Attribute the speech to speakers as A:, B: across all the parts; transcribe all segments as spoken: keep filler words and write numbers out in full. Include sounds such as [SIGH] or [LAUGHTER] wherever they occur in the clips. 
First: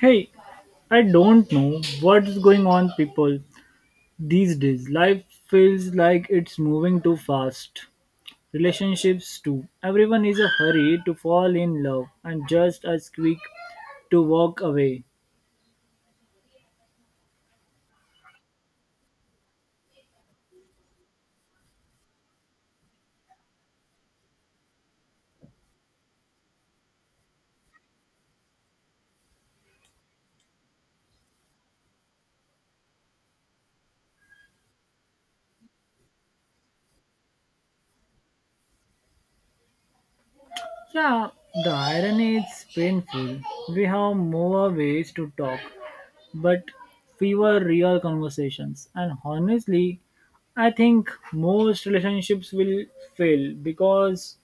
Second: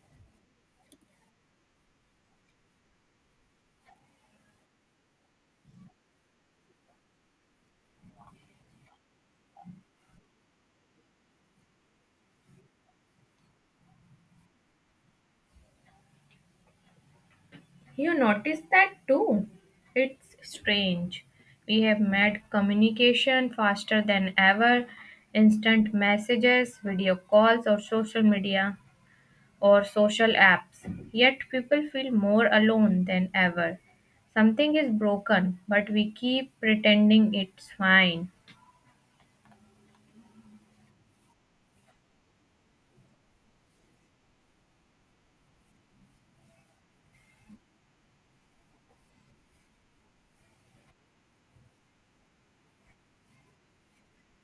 A: Hey, I don't know what's going on people these days. Life feels like it's moving too fast. Relationships too. Everyone is a hurry to fall in love and just as quick to walk away.
B: You noticed that too. It's strange. We have made communication faster than ever, instant messages, video calls, or social media or social apps. Yet people feel more alone than ever. Something is broken, but we keep pretending it's fine.
A: Yeah, the irony is painful. We have more ways to talk, but fewer real conversations. And honestly, I think most relationships will fail because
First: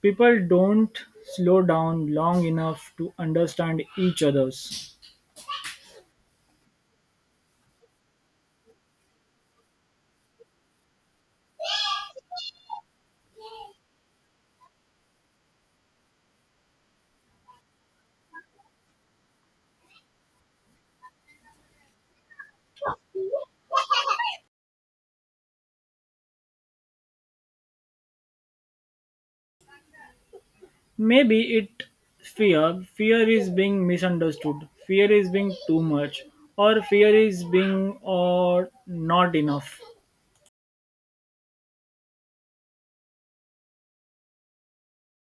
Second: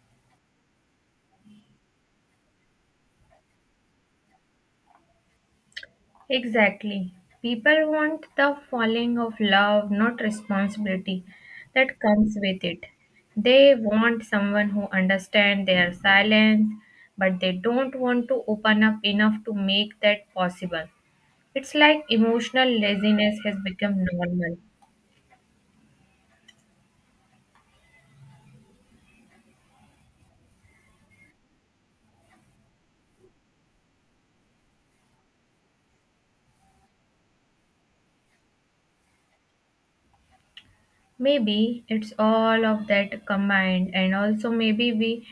A: people don't slow down long enough to understand each other's.
B: Exactly. People want the falling of love, not responsibility that comes with it. They want someone who understands their silence, but they don't want to open up enough to make that possible. It's like emotional laziness has become normal.
A: Maybe it fear. Fear is being misunderstood. Fear is being too much. Or fear is being or not enough.
B: Maybe it's all of that combined, and also maybe we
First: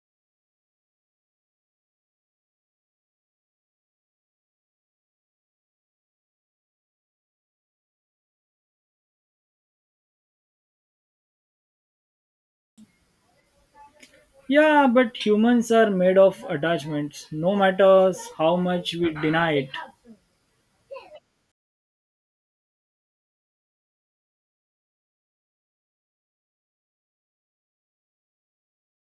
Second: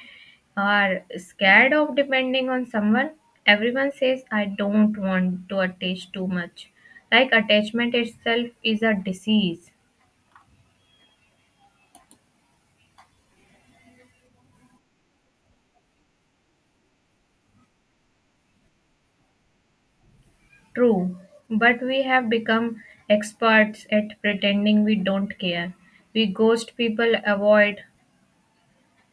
B: are scared of depending on someone. Everyone says, I don't want to attach too much. Like attachment itself is a disease.
A: Yeah, but humans are made of attachments, no matter how much we deny it.
B: True, but we have become experts at pretending we don't care. We ghost people, avoid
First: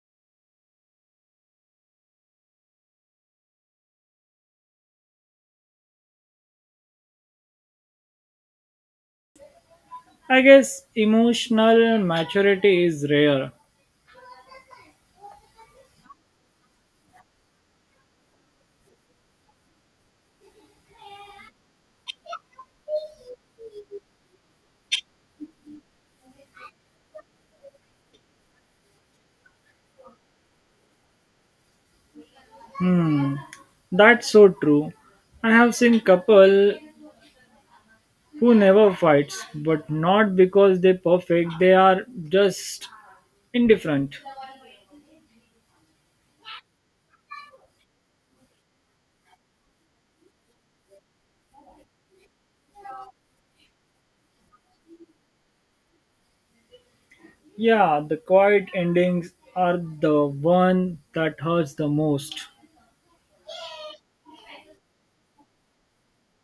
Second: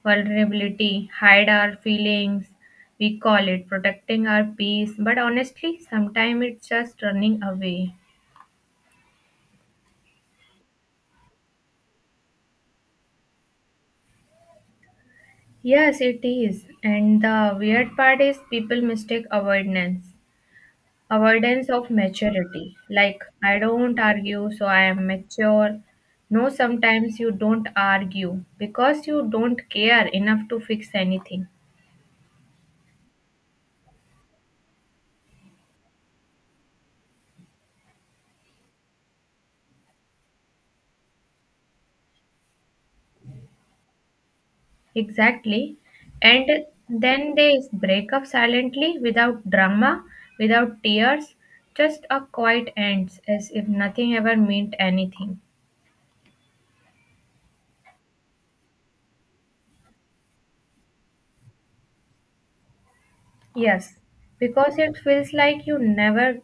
B: vulnerability, hide our feelings. We call it protecting our peace, but honestly, sometimes it's just running away.
A: I guess emotional maturity is rare.
B: Yes, it is. And the weird part is people mistake avoidance. Avoidance of maturity. Like, I don't argue, so I am mature. No, sometimes you don't argue because you don't care enough to fix anything.
A: Hmm, that's so true. I have seen couple who never fights, but not because they're perfect, they are just indifferent.
B: Exactly. And then they break up silently without drama, without tears, just a quiet ends as if nothing ever meant anything.
A: Yeah, the quiet endings are the one that hurts the most.
B: Yes, because it feels like you never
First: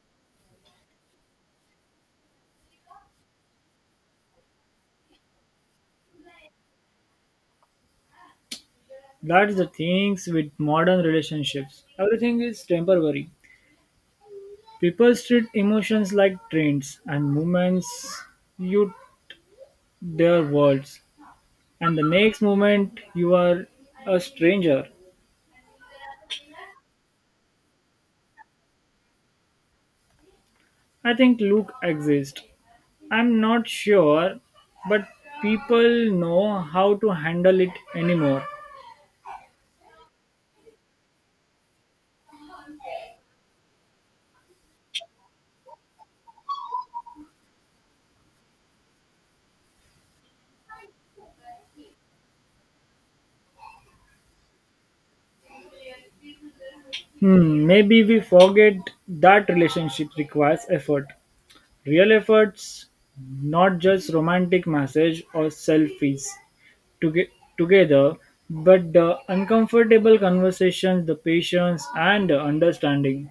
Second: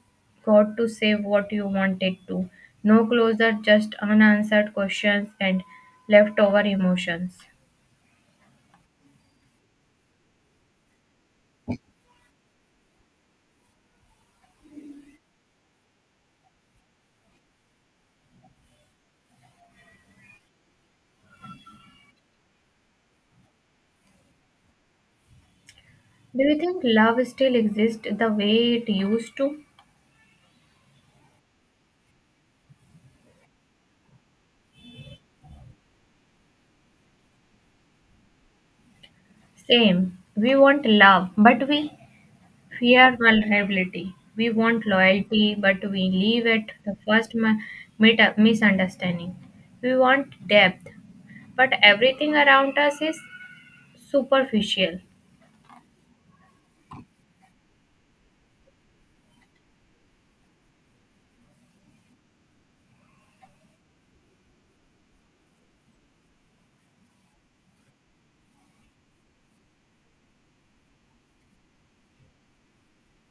B: got to say what you wanted to. No closer, just unanswered questions and leftover emotions.
A: That's the things with modern relationships. Everything is temporary. People treat emotions like trains and moments. You their worlds. And the next moment you are a stranger.
B: Do you think love still exists the way it used to?
A: I think Luke exists. I'm not sure, but people know how to handle it anymore.
B: Same. We want love, but we fear vulnerability. We want loyalty, but we leave it the first mi- mit- misunderstanding. We want depth, but everything around us is superficial.
A: Hmm, maybe we forget that relationship requires effort. Real efforts, not just romantic message or selfies toge- together, but the uncomfortable conversations, the patience, and the understanding.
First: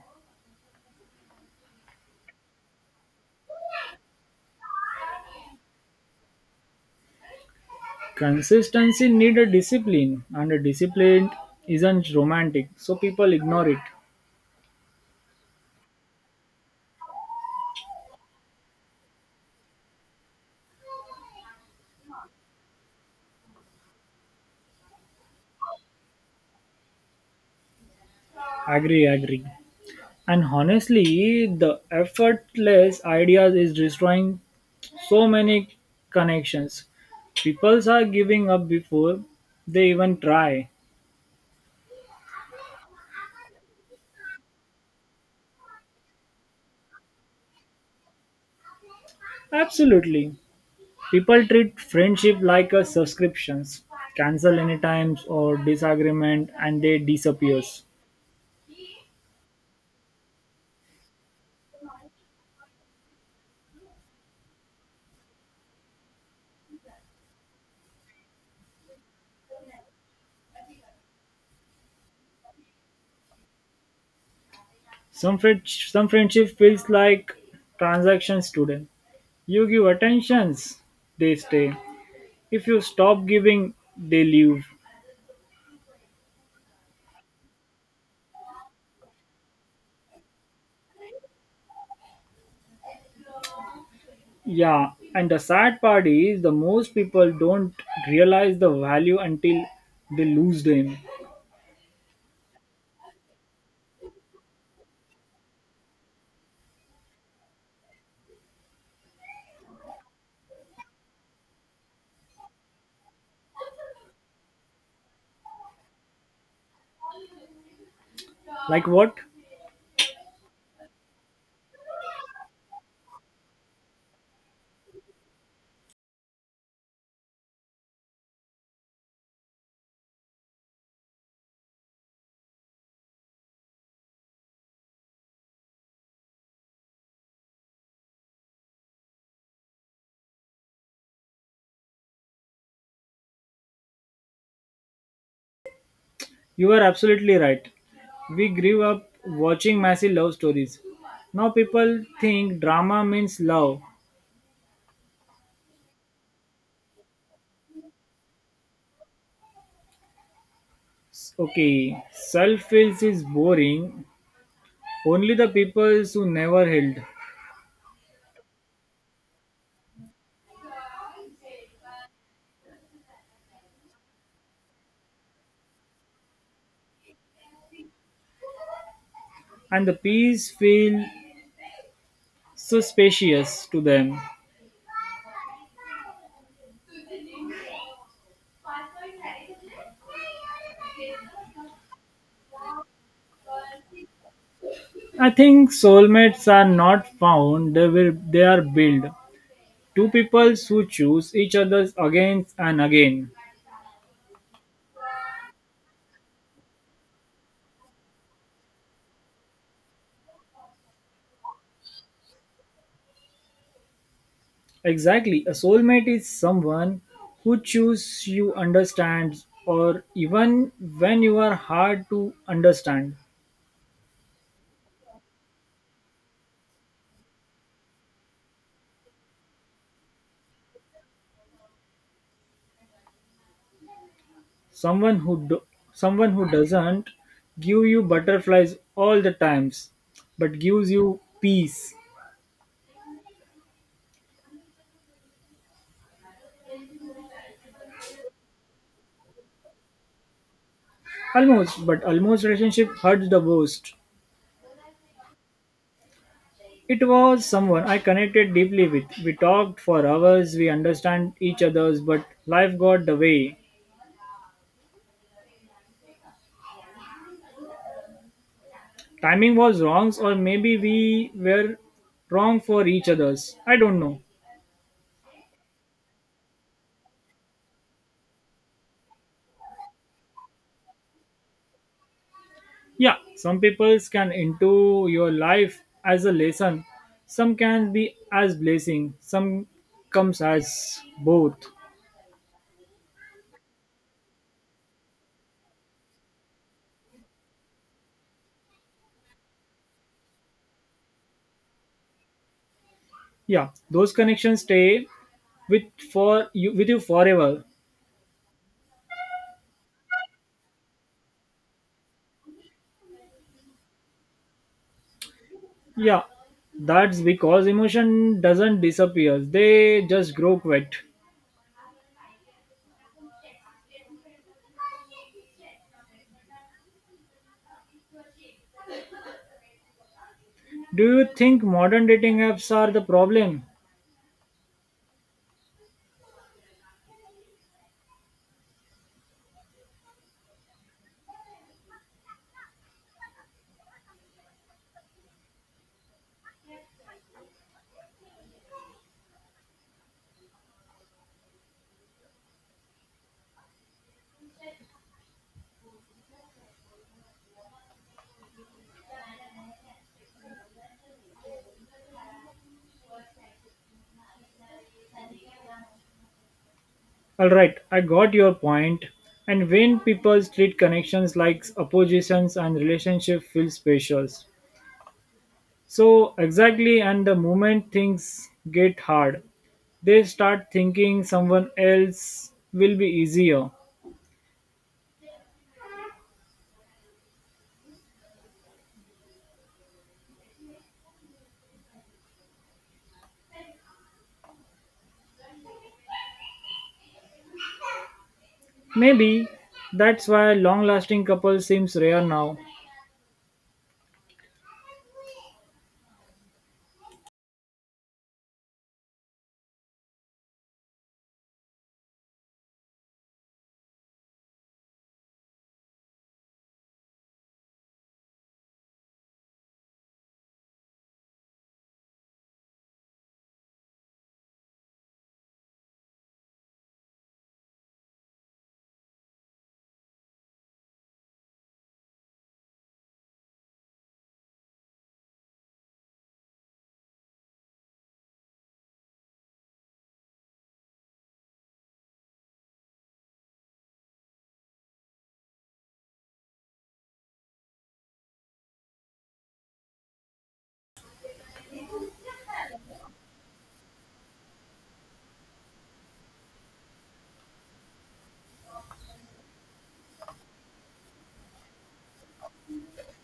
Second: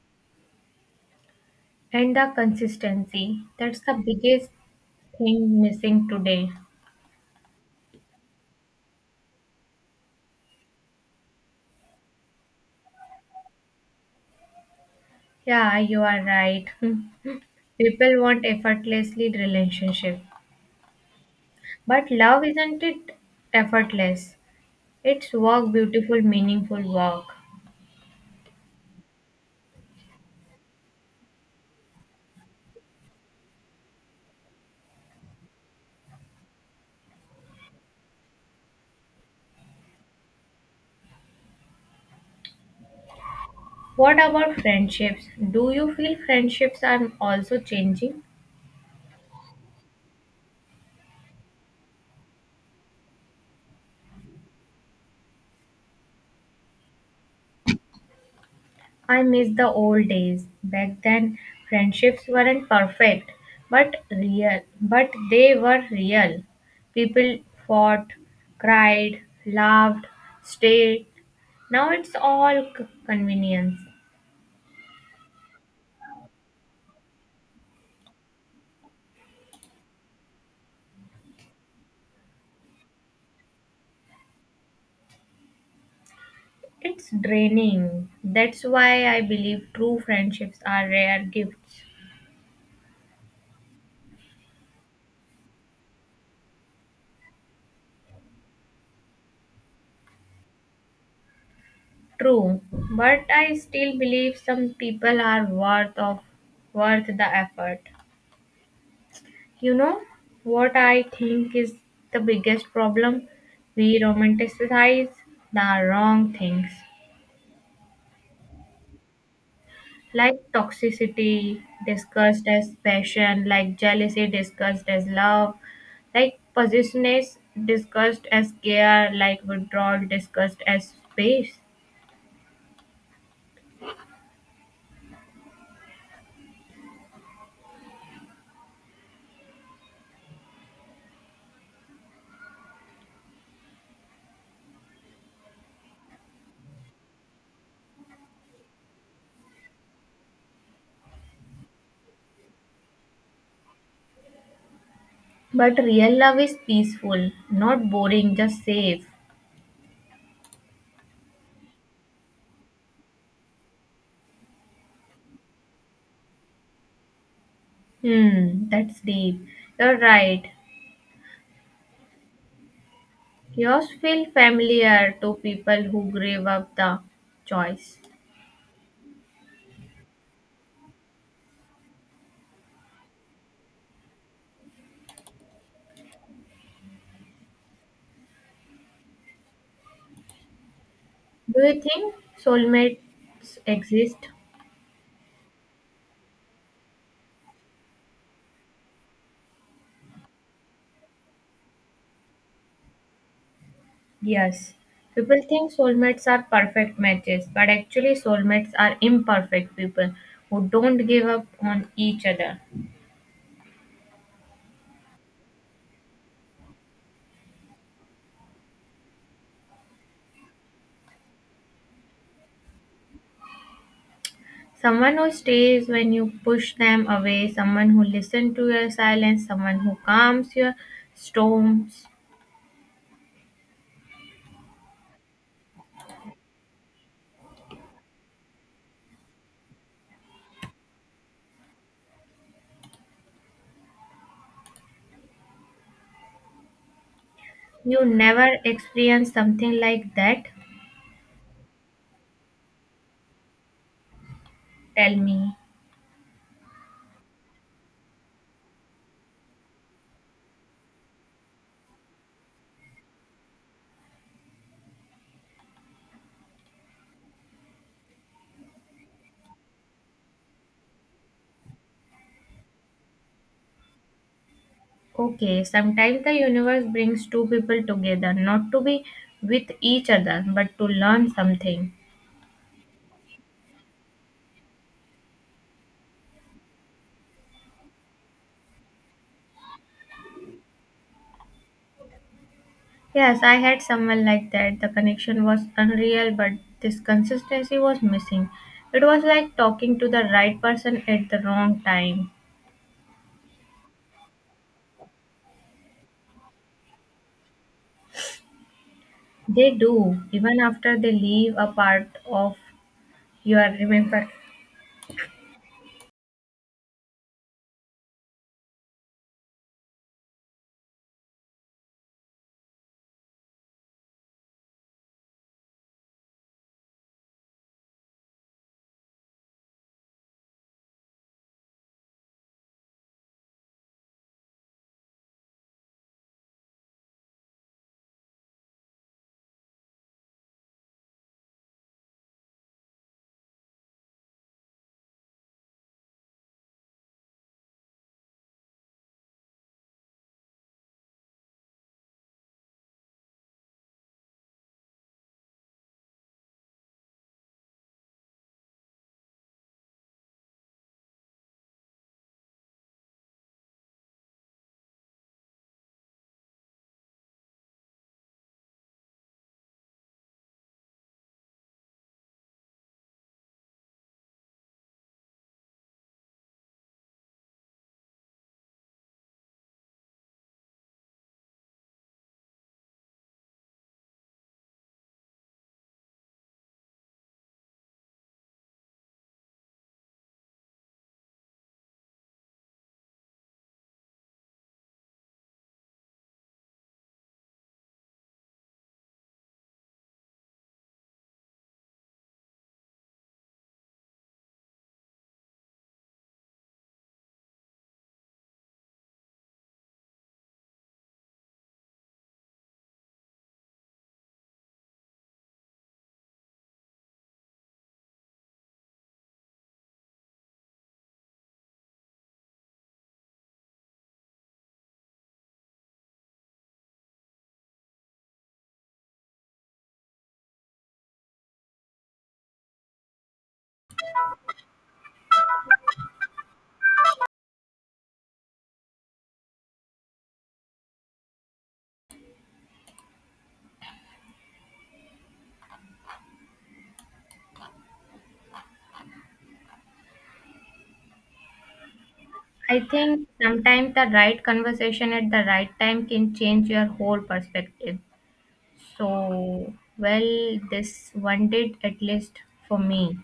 B: And the consistency. That's the biggest thing missing today.
A: Consistency need a discipline, and a discipline isn't romantic, so people ignore it.
B: Yeah, you are right. [LAUGHS] People want effortlessly relationship. But love isn't it effortless. It's work, beautiful, meaningful work.
A: Agree, agree. And honestly, the effortless ideas is destroying so many connections. People are giving up before they even try.
B: What about friendships? Do you feel friendships are also changing?
A: Absolutely. People treat friendship like a subscriptions. Cancel any times or disagreement and they disappears.
B: I miss the old days. Back then, friendships weren't perfect, but real. But they were real. People fought, cried, laughed, stayed. Now it's all c- convenience.
A: Some friend- some friendship feels like transactions today. You give attentions, they stay. If you stop giving, they leave.
B: It's draining. That's why I believe true friendships are rare gifts.
A: Yeah, and the sad part is the most people don't realize the value until they lose them.
B: True, but I still believe some people are worth of worth the effort. You know what I think is the biggest problem? We romanticize the wrong things
A: Like what?
B: like toxicity discussed as passion, like jealousy discussed as love, like possessiveness discussed as care, like withdrawal discussed as space.
A: You are absolutely right. We grew up watching massive love stories. Now people think drama means love.
B: But real love is peaceful, not boring, just safe.
A: Okay, self feels is boring. Only the people who never held,
B: Hmm, that's deep. You're right. Yours feel familiar to people who gave up the choice.
A: and the peace feel suspicious to them.
B: Do you think soulmates exist?
A: I think soulmates are not found; they will they are built. Two peoples who choose each other again and again.
B: Yes. People think soulmates are perfect matches, but actually, soulmates are imperfect people who don't give up on each other.
A: Exactly. A soulmate is someone who chooses you understands or even when you are hard to understand.
B: Someone who stays when you push them away, someone who listens to your silence, someone who calms your storms.
A: Someone who do, Someone who doesn't give you butterflies all the times but gives you peace.
B: You never experience something like that?
A: Almost, but almost relationship hurts the most.
B: Tell me.
A: It was someone I connected deeply with. We talked for hours, we understand each other's, but life got the way. Timing was wrong or maybe we were wrong for each others, I don't know.
B: Okay, sometimes the universe brings two people together, not to be with each other, but to learn something.
A: Yeah, some people can into your life as a lesson, some can be as blessing, some comes as both.
B: Yes, I had someone like that. The connection was unreal, but this consistency was missing. It was like talking to the right person at the wrong time.
A: Yeah, those connections stay with for you with you forever.
B: They do, even after they leave a part of your remember.
A: Yeah, that's because emotion doesn't disappear, they just grow quiet. Do you think modern dating apps are the problem? Alright, I got your point. And when people treat connections like oppositions and relationship feel special. So exactly and the moment things get hard, they start thinking someone else will be easier. Maybe that's why long lasting couples seems rare now.
B: I think sometimes the right conversation at the right time can change your whole perspective. So, well, this one did at least for me.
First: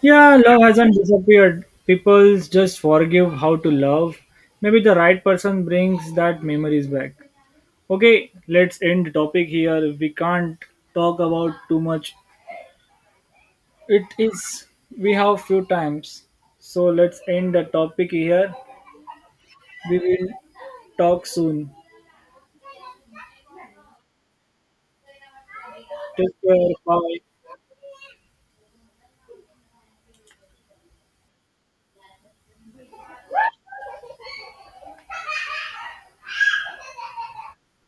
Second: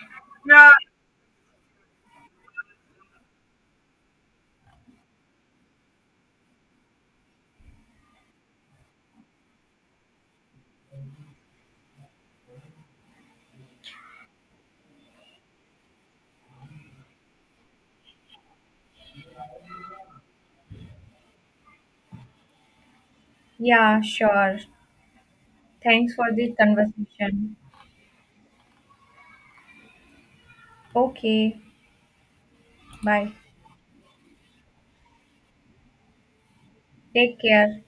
A: Yeah, love hasn't disappeared. People just forgive how to love. Maybe the right person brings that memories back. Okay, let's end the topic here. We can't talk about too much. It is we have few times. So let's end the topic here. We will talk soon.
B: Yeah, sure. Thanks for
A: Take
B: this
A: care. Bye.
B: conversation. Okay, bye. Take care.